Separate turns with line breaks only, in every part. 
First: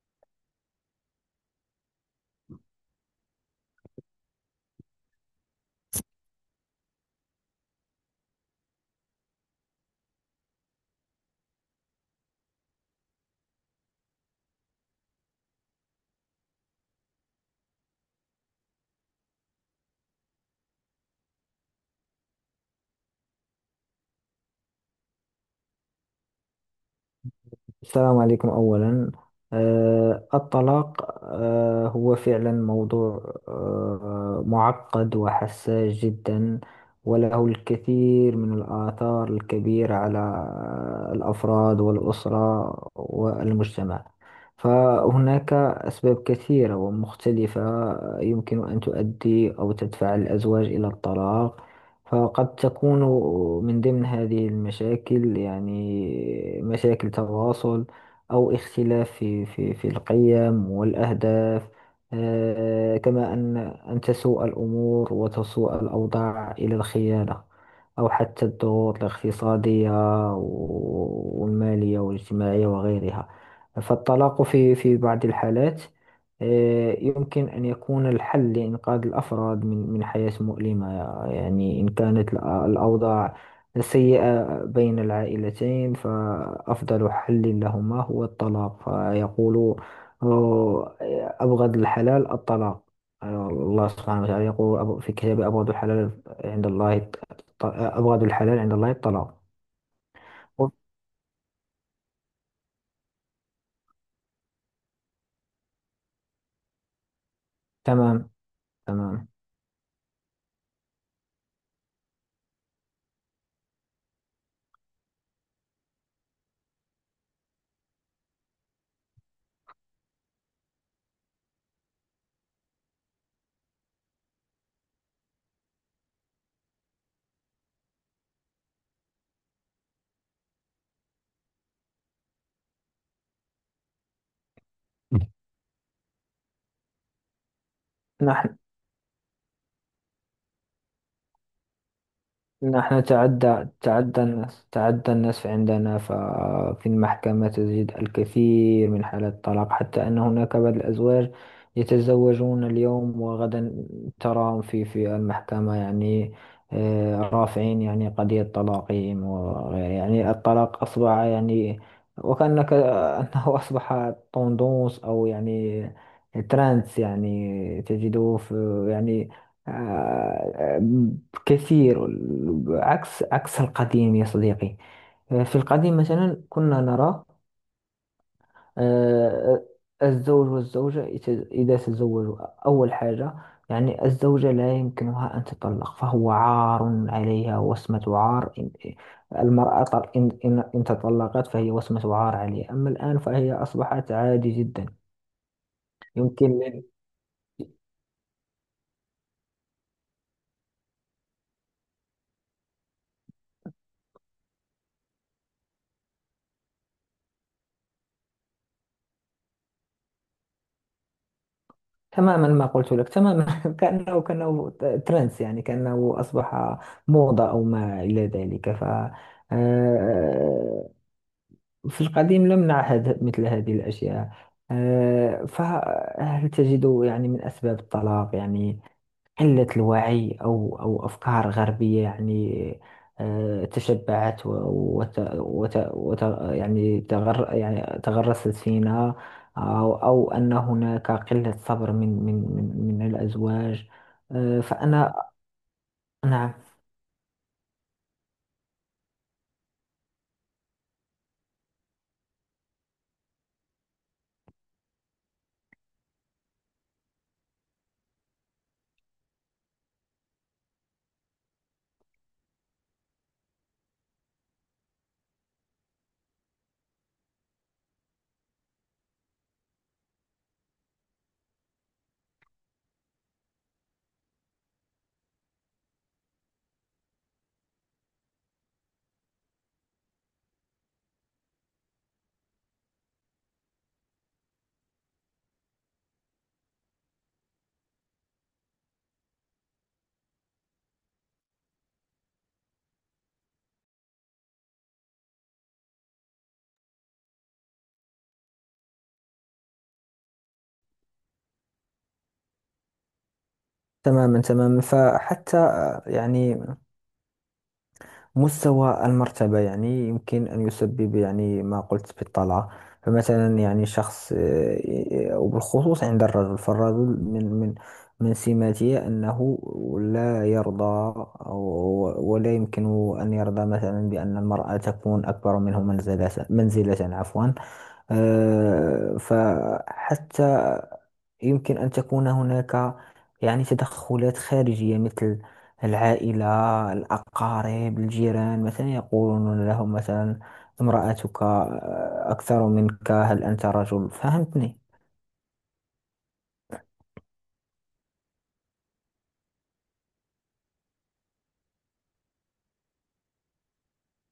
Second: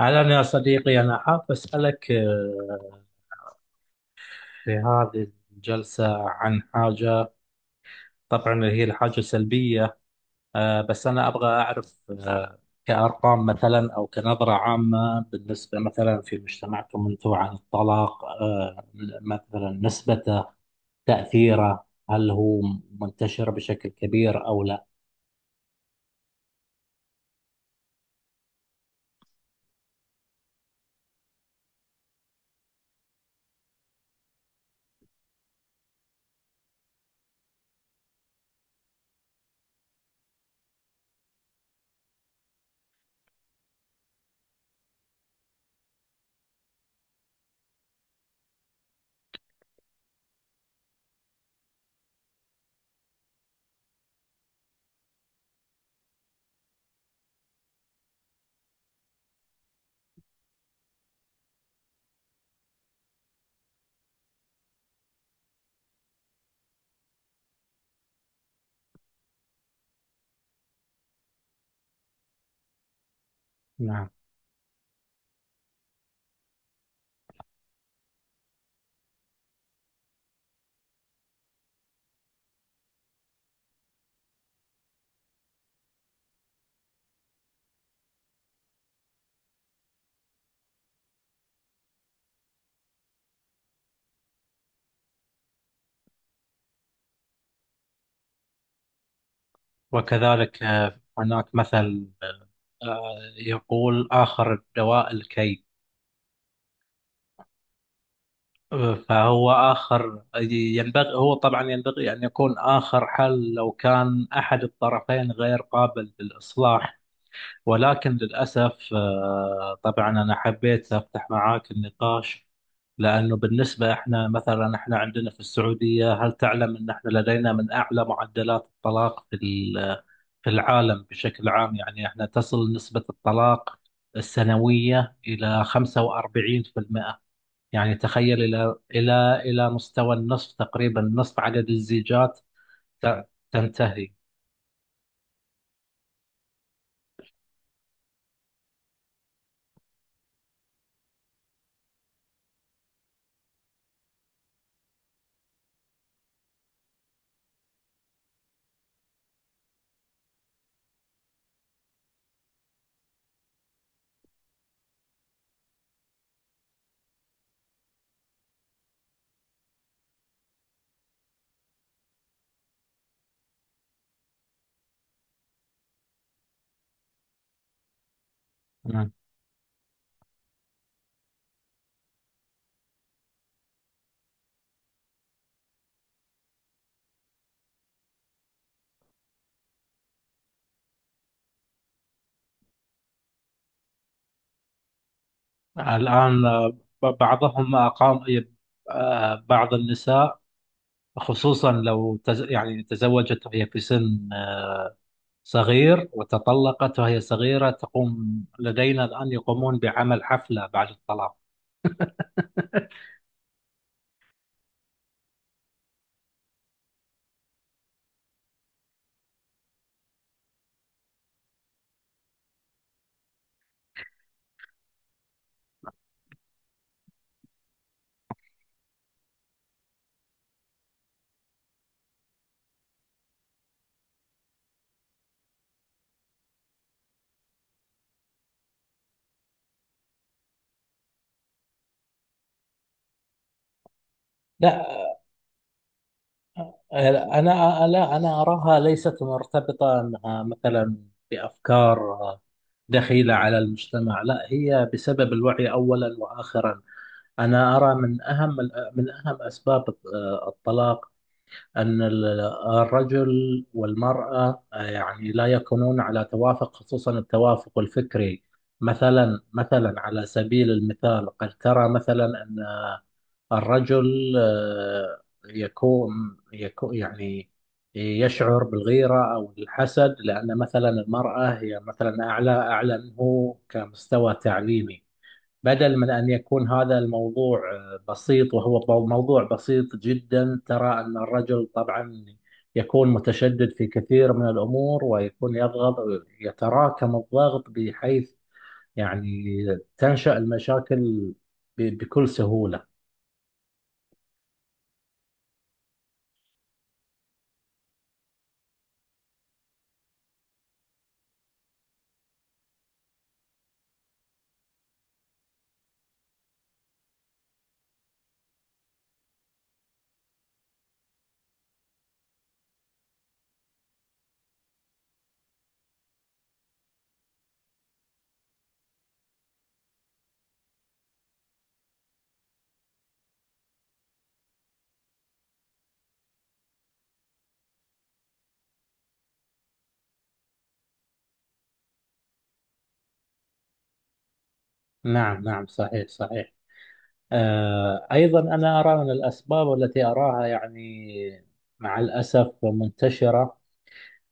أهلا يا صديقي، أنا حاب أسألك في هذه الجلسة عن حاجة. طبعا هي الحاجة سلبية، بس أنا أبغى أعرف كأرقام مثلا، أو كنظرة عامة بالنسبة مثلا في مجتمعكم أنتم عن الطلاق. مثلا نسبته، تأثيره، هل هو منتشر بشكل كبير أو لا؟
السلام عليكم أولا. الطلاق هو فعلا موضوع معقد وحساس جدا، وله الكثير من الآثار الكبيرة على الأفراد والأسرة والمجتمع. فهناك أسباب كثيرة ومختلفة يمكن أن تؤدي أو تدفع الأزواج إلى الطلاق. فقد تكون من ضمن هذه المشاكل يعني مشاكل تواصل أو اختلاف في القيم والأهداف. كما أن أن تسوء الأمور وتسوء الأوضاع إلى الخيانة أو حتى الضغوط الاقتصادية والمالية والاجتماعية وغيرها.
نعم.
فالطلاق في بعض الحالات يمكن أن يكون الحل لإنقاذ الأفراد من حياة مؤلمة. يعني إن كانت الأوضاع سيئة بين العائلتين فأفضل حل لهما هو الطلاق، فيقول آه، أبغض الحلال الطلاق. الله سبحانه وتعالى يقول في كتابه أبغض الحلال عند الله أبغض الحلال عند الله الطلاق.
وكذلك هناك مثل آه، يقول: آخر الدواء الكي.
تمام، تمام.
فهو آخر، ينبغي، هو طبعا ينبغي أن يكون آخر حل لو كان أحد الطرفين غير قابل للإصلاح. ولكن للأسف طبعا أنا حبيت أفتح معاك النقاش، لأنه بالنسبة إحنا، مثلا إحنا عندنا في السعودية، هل تعلم أن إحنا لدينا من أعلى معدلات الطلاق في العالم بشكل عام؟ يعني إحنا تصل نسبة الطلاق السنوية إلى 45%. يعني تخيل
نحن
إلى مستوى النصف تقريبا، نصف عدد الزيجات
نحن تعدى
تنتهي.
تعدى الناس تعدى الناس عندنا، ففي المحكمة تجد الكثير من حالات الطلاق، حتى أن هناك بعض الأزواج يتزوجون اليوم وغدا تراهم في المحكمة. يعني رافعين يعني قضية طلاقهم وغير، يعني الطلاق أصبح يعني وكأنك أنه أصبح طندوس أو يعني ترانس، يعني تجده في يعني آه، كثير. عكس القديم يا صديقي. في القديم مثلا كنا نرى
مم.
آه، الزوج والزوجة إذا تزوجوا أول حاجة، يعني الزوجة لا يمكنها أن تطلق فهو عار عليها وسمة عار، المرأة إن تطلقت فهي وسمة عار عليها، أما الآن فهي أصبحت عادي جدا.
الآن
يمكن.
بعضهم أقام، بعض النساء، خصوصا لو يعني تزوجت وهي في سن صغير، وتطلقت وهي صغيرة، تقوم لدينا الآن، يقومون بعمل حفلة بعد الطلاق.
تماما، ما قلت لك تماما. كأنه ترندس، يعني كأنه أصبح موضة أو ما إلى ذلك. ف آه، في القديم لم نعهد مثل هذه الأشياء. فهل تجد يعني من أسباب الطلاق يعني قلة الوعي أو أفكار غربية، يعني تشبعت و- وت وت وت يعني يعني تغرست فينا؟ أو أن هناك قلة صبر من الأزواج.
لا
فأنا. نعم.
أنا لا، أنا أراها ليست مرتبطة أنها مثلا بأفكار دخيلة على المجتمع، لا، هي بسبب الوعي أولا وآخرا. أنا أرى من أهم، من أهم أسباب الطلاق، أن الرجل والمرأة يعني لا يكونون على توافق، خصوصا التوافق الفكري. مثلا، على سبيل المثال، قد ترى مثلا أن الرجل يكون يعني يشعر بالغيرة أو الحسد، لأن مثلا المرأة هي مثلا أعلى منه كمستوى تعليمي. بدل من أن يكون هذا الموضوع بسيط، وهو موضوع بسيط جدا، ترى أن الرجل طبعا يكون متشدد في كثير من الأمور، ويكون يضغط، يتراكم الضغط بحيث يعني تنشأ المشاكل بكل سهولة.
تماما، تماما. فحتى يعني مستوى المرتبة يعني يمكن أن يسبب، يعني ما قلت بالطلعة. فمثلا يعني شخص، وبالخصوص عند الرجل، فالرجل من سماته أنه لا يرضى ولا يمكن أن يرضى مثلا بأن المرأة تكون أكبر منه منزلة عفوا. فحتى يمكن أن تكون هناك يعني تدخلات خارجية، مثل العائلة، الأقارب، الجيران، مثلا يقولون لهم مثلا امرأتك أكثر منك، هل أنت رجل؟ فهمتني.
نعم، نعم، صحيح، صحيح. أيضا أنا أرى من الأسباب التي أراها يعني مع الأسف منتشرة،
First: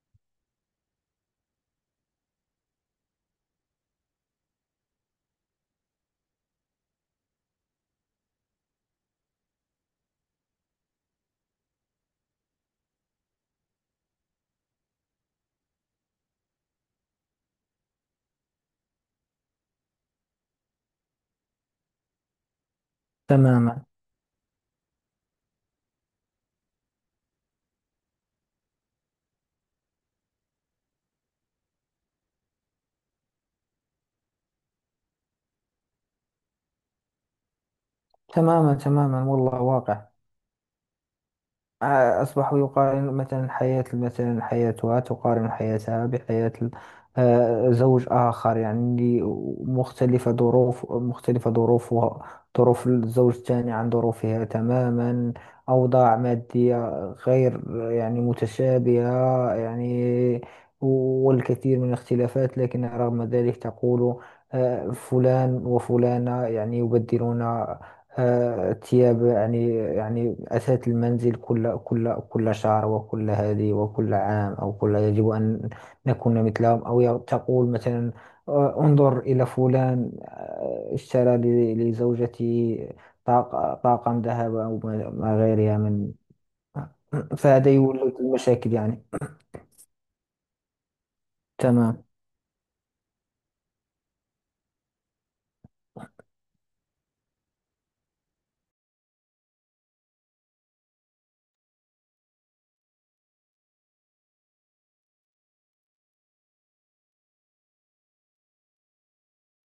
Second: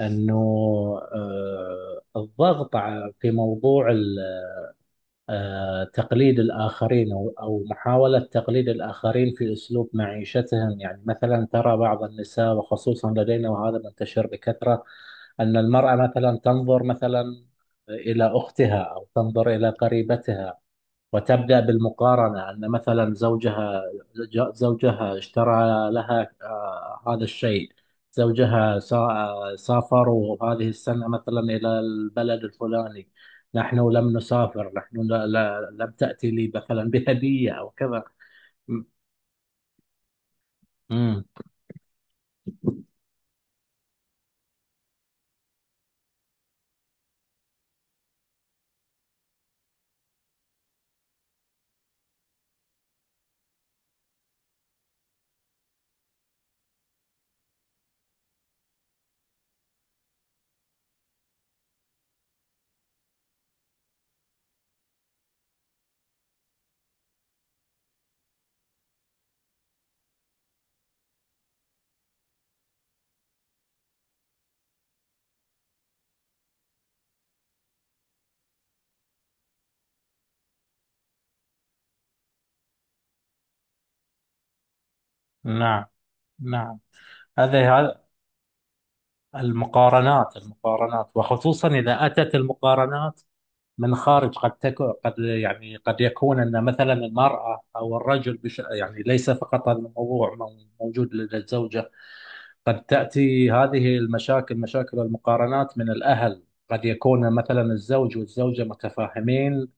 أنه الضغط، في موضوع تقليد الآخرين، أو محاولة تقليد الآخرين في أسلوب معيشتهم. يعني مثلا ترى بعض النساء، وخصوصا لدينا وهذا منتشر بكثرة، أن المرأة مثلا تنظر مثلا إلى أختها، أو تنظر إلى قريبتها، وتبدأ بالمقارنة، أن مثلا زوجها،
تماما
زوجها اشترى لها هذا الشيء، زوجها سافروا هذه السنة مثلا إلى البلد الفلاني، نحن لم نسافر، نحن لا لم تأتي لي مثلا بهدية أو كذا.
تماما
م-
تماما والله واقع.
مم.
أصبحوا يقارن مثلا حياة، مثلا حياتها تقارن حياتها بحياة زوج آخر، يعني مختلفة، ظروف مختلفة، ظروفها ظروف الزوج الثاني عن ظروفها تماما، أوضاع مادية غير يعني متشابهة، يعني والكثير من الاختلافات. لكن رغم ذلك تقول فلان وفلانة يعني يبدلون الثياب، يعني يعني أثاث المنزل كل شهر، وكل هذه، وكل عام، أو كل، يجب أن نكون مثلهم. أو تقول مثلا انظر إلى فلان اشترى لزوجته طاقم ذهب أو ما غيرها
نعم،
من،
نعم.
فهذا
هذه هذ-
يولد المشاكل يعني.
المقارنات، المقارنات، وخصوصا
تمام.
إذا أتت المقارنات من خارج. قد تكون قد يعني قد يكون ان مثلا المراه او الرجل بش، يعني ليس فقط هذا الموضوع موجود لدى الزوجه. قد تاتي هذه المشاكل، مشاكل المقارنات، من الاهل. قد يكون مثلا الزوج والزوجه متفاهمين،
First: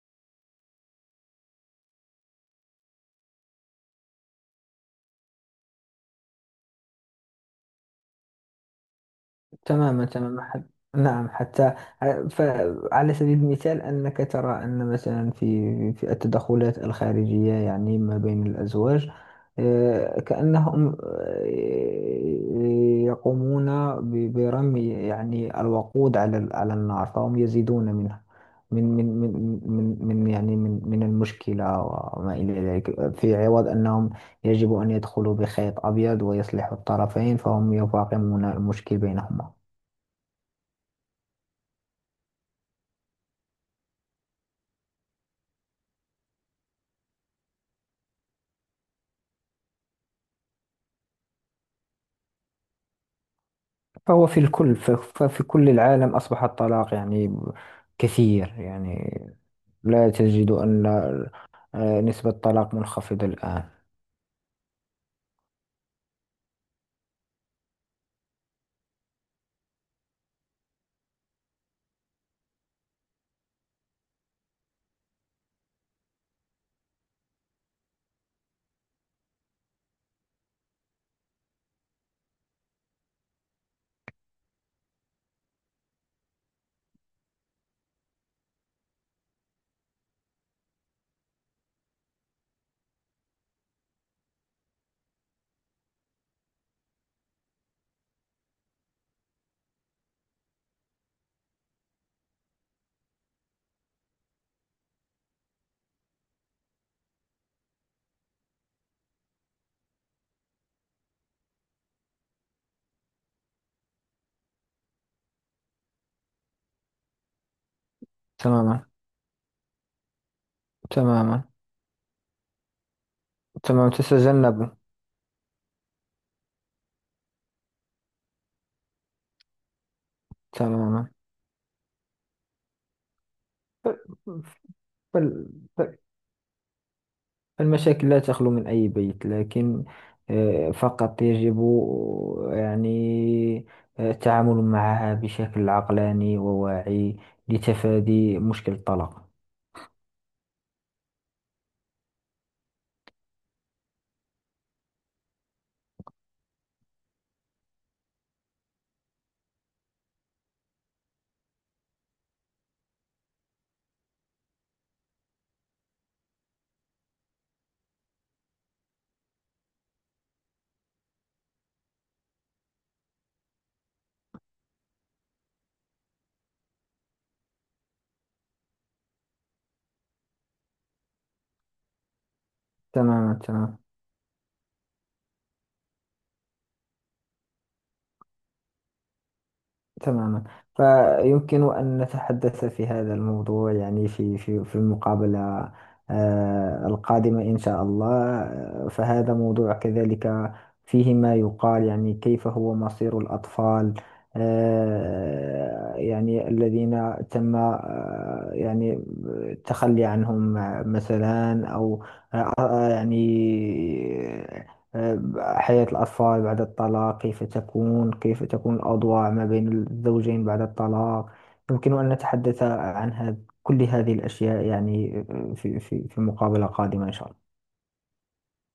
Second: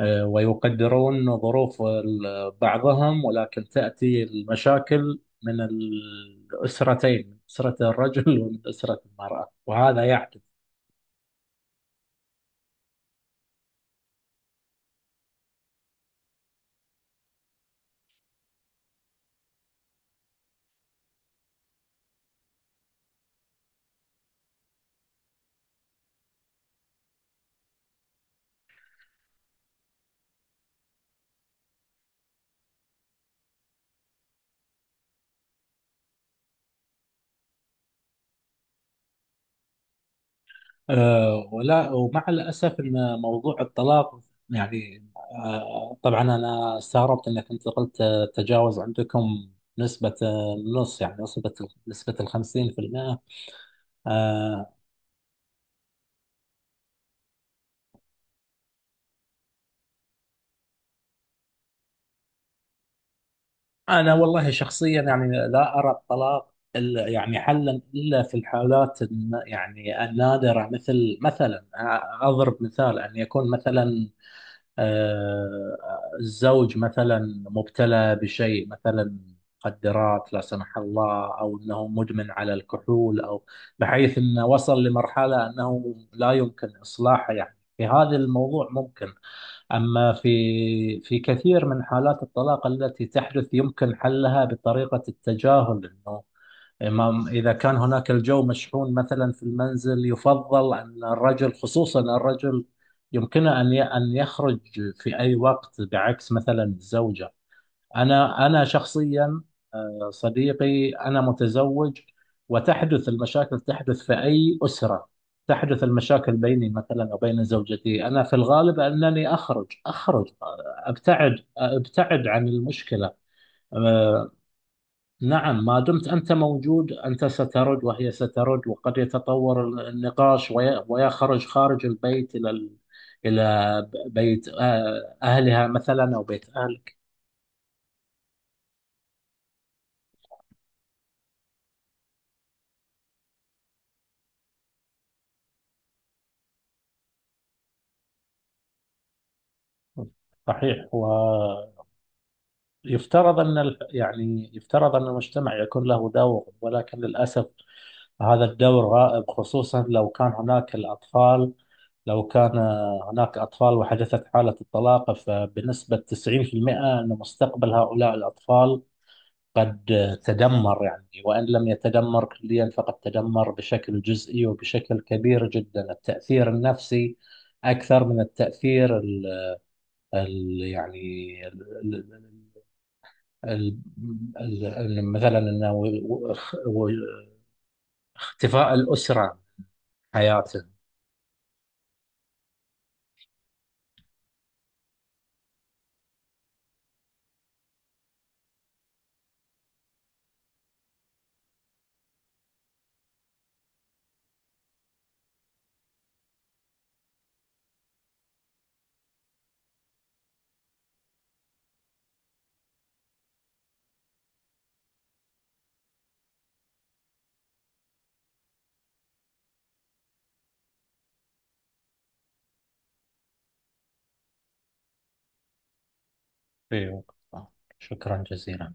ويقدرون ظروف بعضهم، ولكن تاتي المشاكل من الاسرتين، من اسره الرجل ومن اسره المراه، وهذا
تماما،
يعكس.
تماما. نعم، حتى، فعلى سبيل المثال أنك ترى أن مثلا في التدخلات الخارجية يعني ما بين الأزواج، كأنهم يقومون برمي يعني الوقود على على النار، فهم يزيدون منها من من من من يعني من المشكلة وما إلى ذلك، في عوض أنهم يجب أن يدخلوا بخيط أبيض ويصلحوا الطرفين، فهم يفاقمون المشكل بينهما.
ولا، ومع الأسف أن موضوع الطلاق، يعني، طبعا أنا استغربت أنك أنت قلت تجاوز عندكم نسبة، النص، يعني نسبة، نسبة 50%.
فهو في
آه،
الكل، ففي كل العالم أصبح الطلاق يعني كثير، يعني لا تجد أن نسبة الطلاق منخفضة الآن.
أنا والله شخصيا يعني لا أرى الطلاق يعني حلا، إلا في الحالات يعني النادرة، مثل مثلا أضرب مثال، أن يكون مثلا آه، الزوج مثلا مبتلى بشيء، مثلا مخدرات، لا سمح الله، او انه مدمن على الكحول، او بحيث انه وصل لمرحله انه لا يمكن اصلاحه، يعني في هذا الموضوع ممكن. اما في كثير من حالات الطلاق التي تحدث، يمكن حلها بطريقه التجاهل، انه إذا كان هناك الجو مشحون مثلا في المنزل، يفضل أن الرجل، خصوصا الرجل، يمكنه أن يخرج في أي وقت، بعكس مثلا الزوجة. أنا شخصيا، صديقي، أنا متزوج، وتحدث المشاكل، تحدث في أي أسرة. تحدث المشاكل بيني مثلا وبين زوجتي، أنا في الغالب
تماما.
أنني أخرج، أخرج،
تماما
أبتعد، أبتعد عن المشكلة.
تماما تتجنب.
نعم، ما دمت أنت موجود، أنت سترد وهي سترد، وقد يتطور النقاش
تماما.
ويخرج خارج البيت، إلى بيت
فال-
أهلها
فال-
مثلا، أو بيت أهلك.
فالمشاكل لا تخلو من أي بيت، لكن فقط يجب يعني التعامل معها بشكل عقلاني وواعي لتفادي مشكل الطلاق.
صحيح. ويفترض أن يعني يفترض أن المجتمع يكون له دور، ولكن للأسف هذا الدور غائب، خصوصا لو كان هناك الأطفال. لو كان هناك أطفال وحدثت حالة الطلاق، فبنسبة 90% أن مستقبل هؤلاء الأطفال قد تدمر. يعني وإن لم يتدمر كليا فقد تدمر بشكل جزئي وبشكل كبير جدا، التأثير النفسي أكثر من التأثير ال ال يعني ال ال
تماما
ال
تماما
ال ال مثلا إنه و- اختفاء الأسرة عن
تماما.
حياته.
فيمكن أن نتحدث في هذا الموضوع يعني في المقابلة القادمة إن شاء الله. فهذا موضوع كذلك فيه ما يقال، يعني كيف هو مصير الأطفال يعني الذين تم يعني التخلي عنهم مثلا، أو يعني حياة الأطفال بعد الطلاق، كيف تكون، كيف تكون الأوضاع ما بين الزوجين بعد الطلاق. يمكن أن نتحدث عن هذا، كل هذه الأشياء يعني في مقابلة
في
قادمة إن شاء
وقتها،
الله.
شكرا جزيلا.